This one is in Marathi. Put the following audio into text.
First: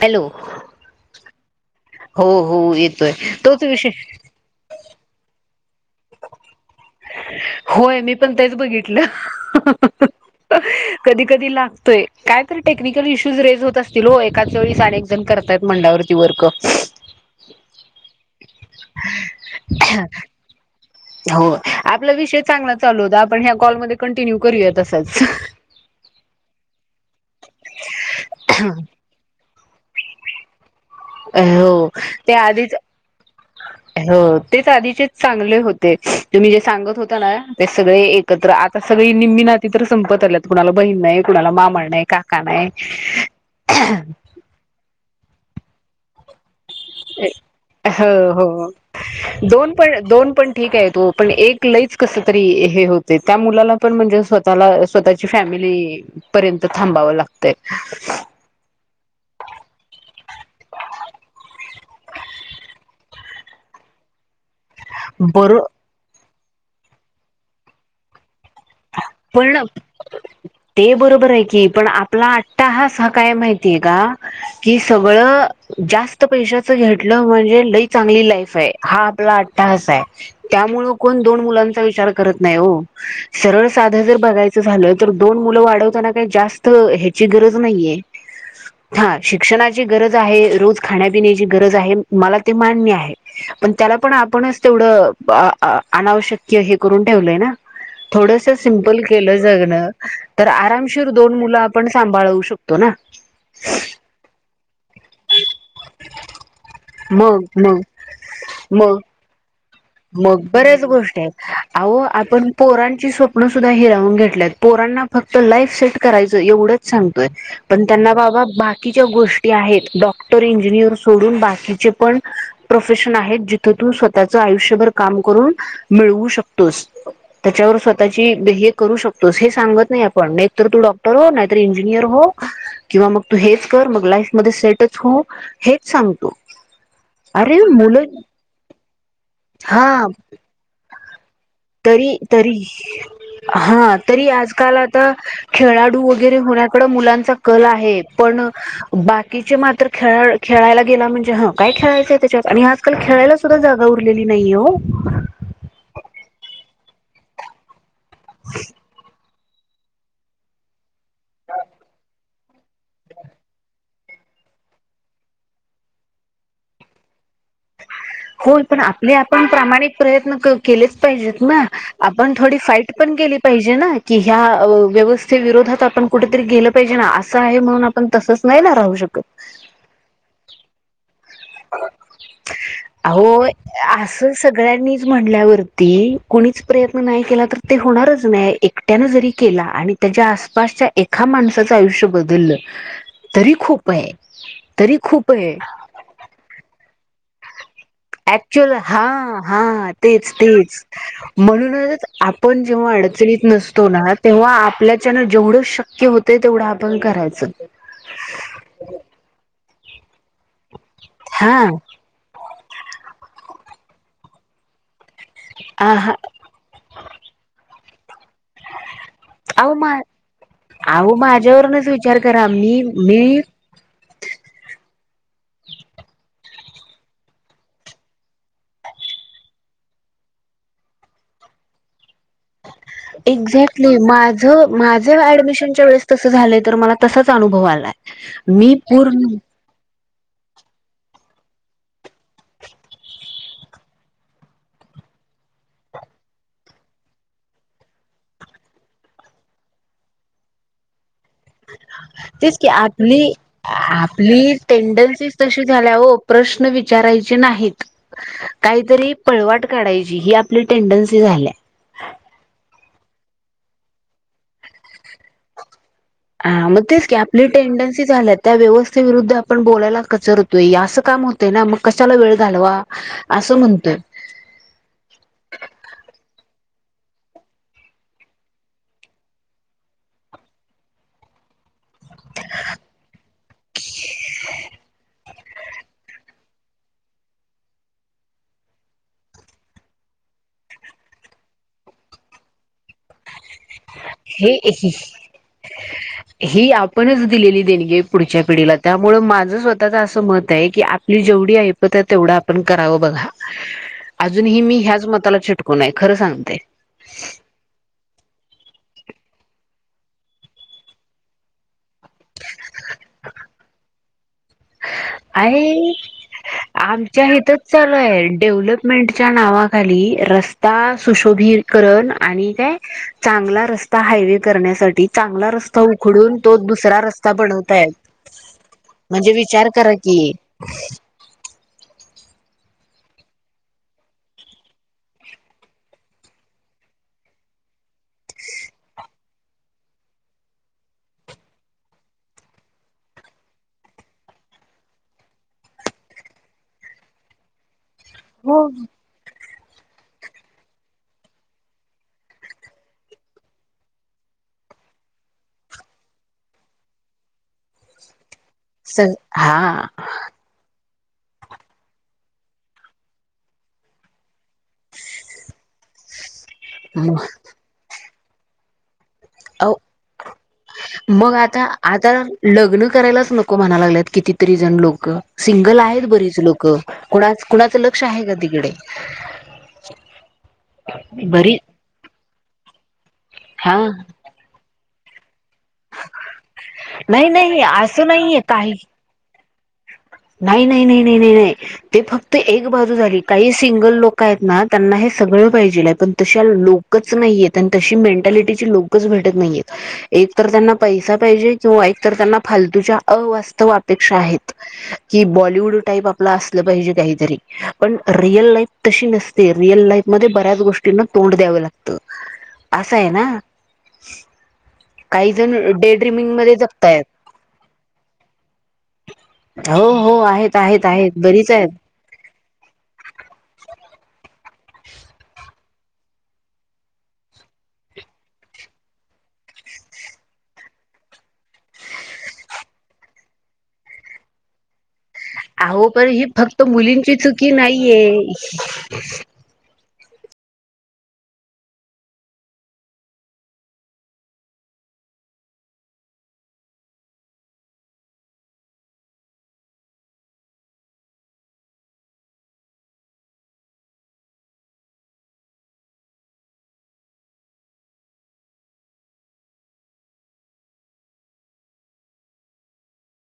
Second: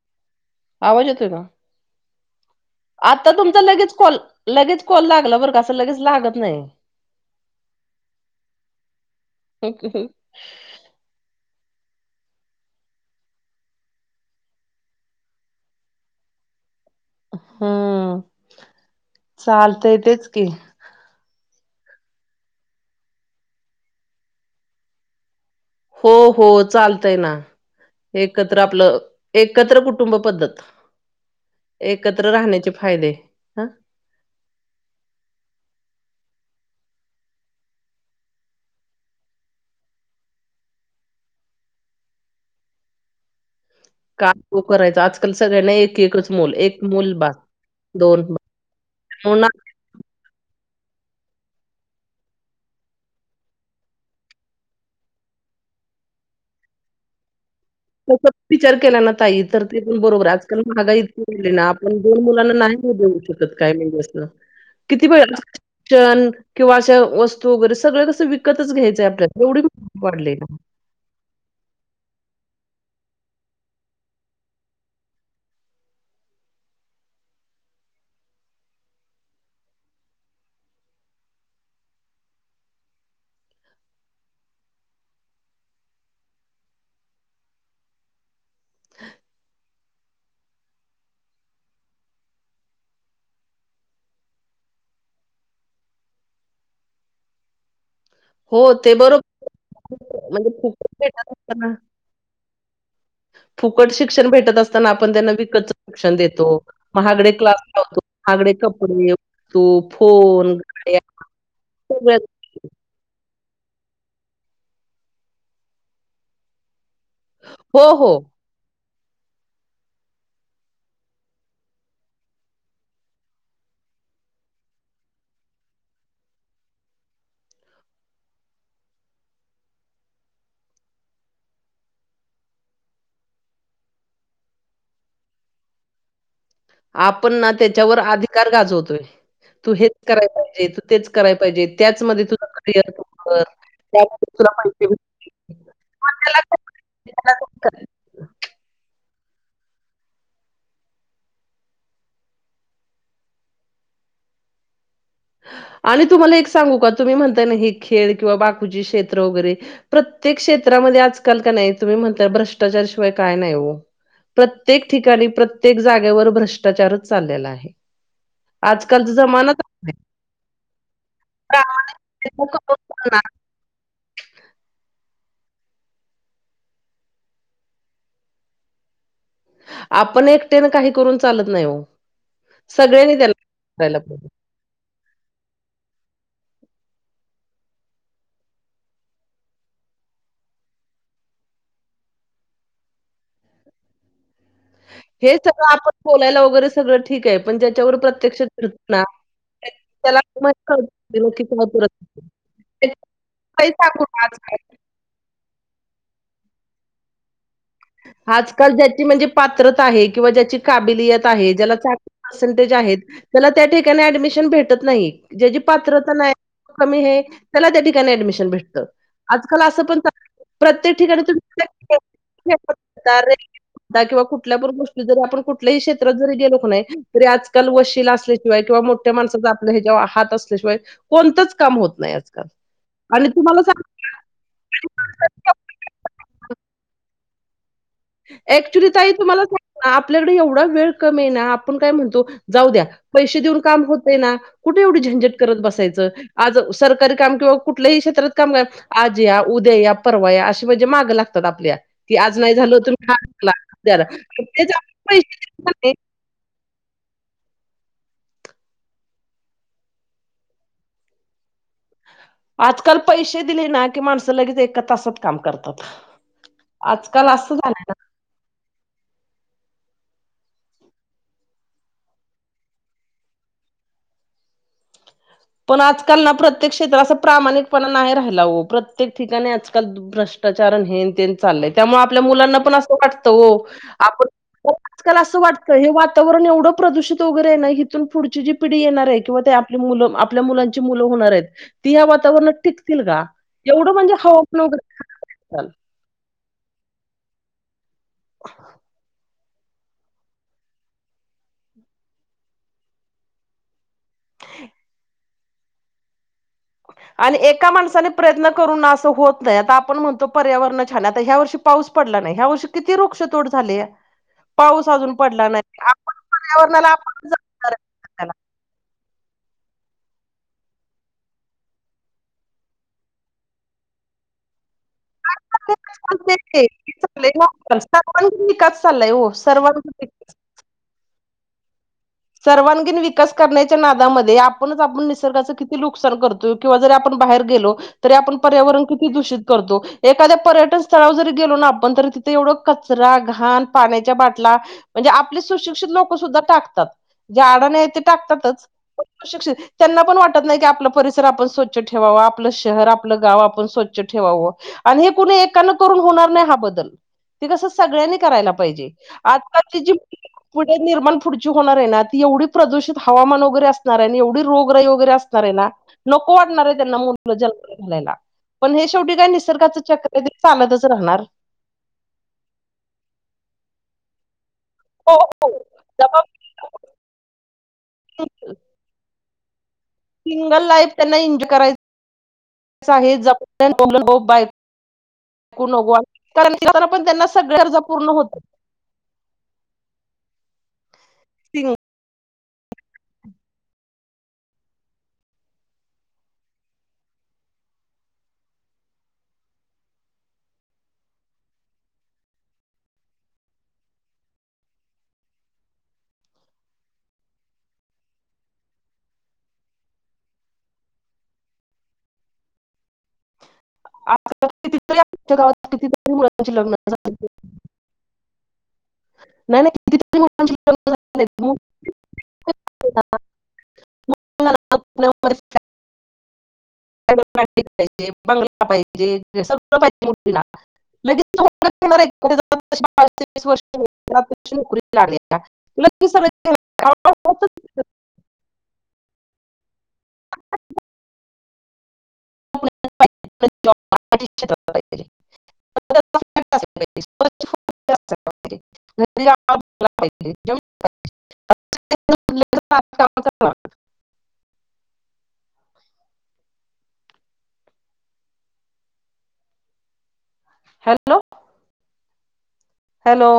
हॅलो आवाज येतोय का हो, हो येतोय आता तुमचा तोच विषय लगेच कॉल लगेच कॉल लागला बर का लगेच लागत नाही. [unintelligible] होय मी पण तेच बघितलं [unintelligible] कधी कधी लाग त्य काय तरी टेक्निकल इश्यूज रेज होत असतील हो एकाच वेळीस अनेक जण करतत मंडावरती वर्क हम्म चालत य तेच की हो आपला विषय चांगला चालू होता आपण ह्या कॉलमध्ये कंटिन्यू करूया तसाच हो हो चालत ना एकत्र आपलं एक, एकत्र कुटुंब पद्धत अ हो एकत्र ते राहण्याचे आधीच फायदे ह हो तेच आधीचेच चांगले होते. तुम्ही जे सांगत होता ना ते सगळे एकत्र आता सगळी निम्मी नाती तर संपत आल्यात कुणाला बहीण नाही कुणाला मामा नाही काका नाही, काय तो [unintelligible] करायचं आज पण सगळ्यांना एक चा बास. हो म्हणून आपण दोन पन दोन पन ठीक आहे तो पण एक लईच कस तरी हे होते त्या मुलाला पण म्हणजे स्वतःला स्वतःची फॅमिली पर्यंत थांबावं लागत तस विचार केला ना ताई तर ते पण बरोबर आजकाल महागा इतकीवाढली आहे ना आपण दोन मुलांना नाही हो देऊ शकत काय म्हणजे असं, किती बर वेळण [unintelligible] किंवा अशा वस्तू वगैरे सगळळे कसं विकतच घ्यायच, पण ते बरोबर आहे की पण आपला अट्टाहास, काय माहितीय का कि सगळं जास्त पैशाच घेटला म्हणजे लई चांगली लाईफ आहे हा आपला अट्टाहास त्यामुळेण दोन मुला च विचार करत नाहीओ सरळ साध जर बघायच झालं तर दोन मुलं वाढवताना काही जास्त ह्याची गरज नाहीय. हा शिक्षणा, शिक्षणाची गरज आहे रोज खण्या पिण्याची गरज आहे मला ते मान्य आहे.. तेला पण आपणच तेवढं अ अ अनावश्यक हे करून ठेवलाय ना थोडं, हो ते बरोबर तर म्हणजे फुकट आरामशीर भेटत दोन मुलं असना आपण सांभाळवू शकतो ना फुकट शिक्षण भेटत असताना आपण त्यांना विकत शिक्षण देतो महागडे मग क्लास मग लावतो महागडे मग कपडे, मग फोन, बऱ्याच गाड्या गोष्ट आहेत अहो सगळ्या आपण पोरांची सोपन, सुद्धा हिरावून घेतल्या पोरांना फक्त लाईफ सेट करायचं एवढं सांगतोय पण हो, हो. त्यांना बाबा बाच्या गोष्टी आहेत डॉक्टर इंजिनियर सोडून बाकीचे पण प्रोफेशन आहेत जिथ तू स्वतःच आयुष्य काम करून मिळवू शकतोस त्याच्या वर स्वतःची हे करून शकतोस हे सांगत नाही आपण नाही तू डॉक्टर हो नाहीतर इंजिनियर हो किंवा मग तू हेच कर म लाइफ मधे सेटच हो हेच सांगतो आपण ना अरे त्याच्यावर मुलं अधिकार गाजवतोय तू हेच हा करायला पाहिजे, तू तेच करायला पाहिजे, तरी त्याचमध्ये तुझं तरी करिअर तू कर. हा तरी त्यामध्ये तुला आजकाल पैसे आता भेटतील. खेळाडू मग वगैरे त्याला काय होण्याकडे करायचं? त्याला मुलांचा कला काय आहे करायचं? पण बाकीचे मात्र खेळ खेळायला गेला म्हणजे ह काय खेळायचंय त्याच्यात आणि आजकाल खेळायला सुद्धा जागा - खुलेली नाही हो आणि तुम्हाला एक सांगू का तुम्ही म्हणताय हे - खेळ किंवा बाकूचे क्षेत्र वगैरे प्रत्येक क्षेत्रामध्ये आजकाल का नाही तुम्ही म्हणता भ्रष्टाचारशिवाय काय नाही ओ प्रत्येक ठिकाणी प्रत्येक जागेवर भ्रष्टाचारच चाललेला आहे होय पण आपले आजकालचा आपण जमाना तसा आहे. प्रामाणिक प्रयत्न प्रयत्न क केलीच पाहिजेत ना प्रामाणिक आपण प्रयत्न थोडी करून फाईट पण ना, केली पाहिजे ना क ह व्यव- ते विरोधात आपण कुठेतरी गेलं पाहिजे ना असं आहे म्हणून आपण तसंच नाही ना राहू शकत आपण एकटेन काही करून चालत नाही ओ सगळे अहो य असं सगळ्यांनी - म्हणल्यावरती कोणीच प्रयत्न नाही केला तर ते होणारच नाही एकट्यान जरी केला आणि त्याच्या आसपासच्या एखा माणसाचं आयुष्य बदललं तरी खूपेय हे सगळं आपण बोलाला वगैरे - सगळं ठीकय पण ज्या - ऍक्च्युअल हा हा त्याला तेच मग तेच कळतं की काय करत म्हणूनच नाही. आपण ते जेव्हा अडचणीत काही नसतो सांगू ना आजकाल. तेव्हा आपल्याच्यान जेवढंच शक्य - क्य होतय तेवढं आपण करायचं आजकाल ज्याची म्हणजे पात्रता आहे किंवा ज्याची - काबिलियत आहे हा ज्याला [unintelligible] त्याला - त्या ठिकाणी ऍडमिशन भेटत नाही ज्याची पात्रता हा नाही कमी हे त्याला त्या - [unintelligible] भेटतआजकाल अहो असं मा पण प्रत्येक अहो ठिकाणी् माझ्यावरूनच विचार [unintelligible] करा [unintelligible] मी मी किंवा कुठल्या [unintelligible] जरी आपण कुठल्याही क्षेत्रात जरी गेलो नाही तरी आजकाल वशील असल्याशिवाय किंवा मोठ्या माणसाचा आपलं हे जेव्हा हात असल्याशिवाय कोणतंच काम होत नाही आजकाल आणि तुम्हाला एक्झॅक्टली सांगते माझ माझ ऍडमिशनच्या वेळेस तस झालंय तर मला तसच - च अनुभव आलाय मी ऍक्च्युली ताई पूर्ण तुम्हाला सांगु का - आपल्याकडे एवढा वेळ कमी ना आपण काय म्हणतो जाऊ द्या पैसे देऊन काम होतय ना कुठे एवढी झंझट करत बसायचं आज सरकारी काम किंवा कुठलही क्षेत्रात काम आज या उद्या या परवा या अशी म्हणजे माग लागते आपल्या की आज नाही तेच की झाल तर - आपली आपली पैसे टेंडनसीच तशी देऊन का नाही झाल्या ओ प्रश्न विच - विचारायची नाहीत काहीतरी पळवाट काढायची ही आपली टेंडन्सी झाल्या आजकाल पैसे दिले ना की माणसं लगेच एका तासात काम करतात हा मग तेच की आजकाल आपली असं झालं टेंडन्सी झाल्या त्या व्यवस्थ - विरुद्ध आपण बोलायला कचरतोय असं काम होतय ना मग कशाला वेळ घालवा असं म्हणतोय पण आजकाल ना प्रत्येक क्षेत असा प्रामाणिकपणा नाय राहिला व प्रत्येक ठिकाणी आजकाल ब भ्रष्टाचार अन् हेन तेन चाललंय त्यामुळं आपल्या मुलांना पण असं वाटतं ओ आपण [unintelligible] आजकाल असं वाटत हे वातावरण एवढं प्रदूषित वगैरे हे ना हिथून पुढची जी पिढी येणार हे किंवा ते आपली मुलं म आप पल्या मुलांची मुलं होणार हेत ती ह्या वातावरणात टिकतील का? एवढं म्हणजे हाव हे [unintelligible] ताल ही आपणच दिलेली देणगी हे पुढच्या पिढीला त्यामुळं मा झ स्वतःच असं मत हे की आपली जेवढी ऐपत तेवढं आपण करावं बघा. अजूनही मी ह्याच मताला चिप कू नाही खरं सांगते. आणि एका माणसाने प्रयत्न करून ना असं होत नाही आता आपण म्हणतो पर्यावरण छान हे आता ह्या वर्षी पाऊस पडला नाही ह्या वर्षी किती रुक्षतोड झालेया. पाऊस. अजून पडला नाही आहे आपण पर्यावरणाला आमच्या आपण हिथंच जबाबदार चालू आहेत आहे त्याला. डेव्हलपमेंट च्या नावाखाली रस्ता सुशोभीकरण आणि काय चांगला रस्ता हायवे करण्यासाठ टी काय चांगला रस्ता चाललंय आजकाल उखडून तो ते? हे दुसरा चाललंय रस्ता ना आजकाल बनवतायेत सर्वांगीण विकास चाललाय हो म्हणजे विचार सर्वांगीण करा विकास चाललाय तिये सर्वांगीण विकास करण्याच्या नादामध्ये आपणच आपण निसर्गाचं किती लूकसान करतोय किंवा जरी आपण बाहेर गेलो तरी आपण पर्यावरण किती दूषित करतो एखाद्या पर्यटन स्थळाव जरी गेलो ना आपण तरी तिथे एवढं कचरा घाण पाण्याच्या बाटला म्हणजे आपली सुशिक्षित लोक सुद्धा टाकतात. झाडं नाही ये ते टाकतातच हो. [unintelligible] त्यांना पण वाटत नाही की आपलं परिसर आपण स्वच्छ ठेवाव आपलं शहर आपलं गाव आपण स्वच्छ ठेवावं आणि हे कुणी एकान करून होणार नाही हा बदल ते कसं सगळ्यांनी करायला पाहिजे. स आत्ताची हा जी पुढे निर्माण पुढचीव होणार हे ना एवढी प्रदूषित हवामान वगैरे असणार हेन एवढी रोगराई वगैरे असणार हे ना, नोक वाटणार आहे त्यांना मु [unintelligible] ल जन्माला घालायला. पण हेश अव राहणार मग आता आता लग्न करायलाच नको म्हणा लागल्यात. कितीत? तरी जण लोक हो हो सिंगल आहेत बरीच लोक जबाबदारी कुणाच कुणाचं लक्ष आहे का तिकडे? सिंगल लाईफ त्यांना इंज बरी कराय हा [unintelligible] ऊ नगो वाट कारण [unintelligible] त्यांना नाही सगळे नाही गरजा असं पूर्ण नाहीये होता. काही नाही नाही नाही नाही नाही नाही ते फक त एक बाजू झाली काही सिंगल लोक आहेत ना त्यांना हे सगळं पाहिजेल आहे पण तशा लोकच नाहीयेत आणि तशी मेंटॅलिटीची लोकच भेटत नाहीयेत एक तर त्यांना पैसा पाहिजे किंवा एक तर त्यांना फालतूच्या अवास्तव अपेक्षा आहेत. की बॉलिवूड टाईप आपलं असलं पाहिजे काहीतरी पण रिअल लाईफ तशी नसते रिअल लाईफ मध्ये बऱ्याच गोष्टींना तोंड द्यावं लागत आसं आहे ना. आता कितीतरी काही आमच्या जण गावात अ डे कितीतरी ड्रीमिंग मध्ये मुलांची लग्न जगतायेत. झाली नाही नाही हो हो कितीतरी मुलांची आहेत आहेत आहेत बरीच लग्न आहेत म्हणून मला आपल्या मुलांची काळजी गाडी पाहिजे, बंगला पाहिजे सगळं पाहिजे मुलीला लागली आहे का? अहो पण लगेच ही सगळं ते फक्त मुलींची आवडतच चुकी नाही नाहीये जाँब पाहिजे हॅलो हॅलो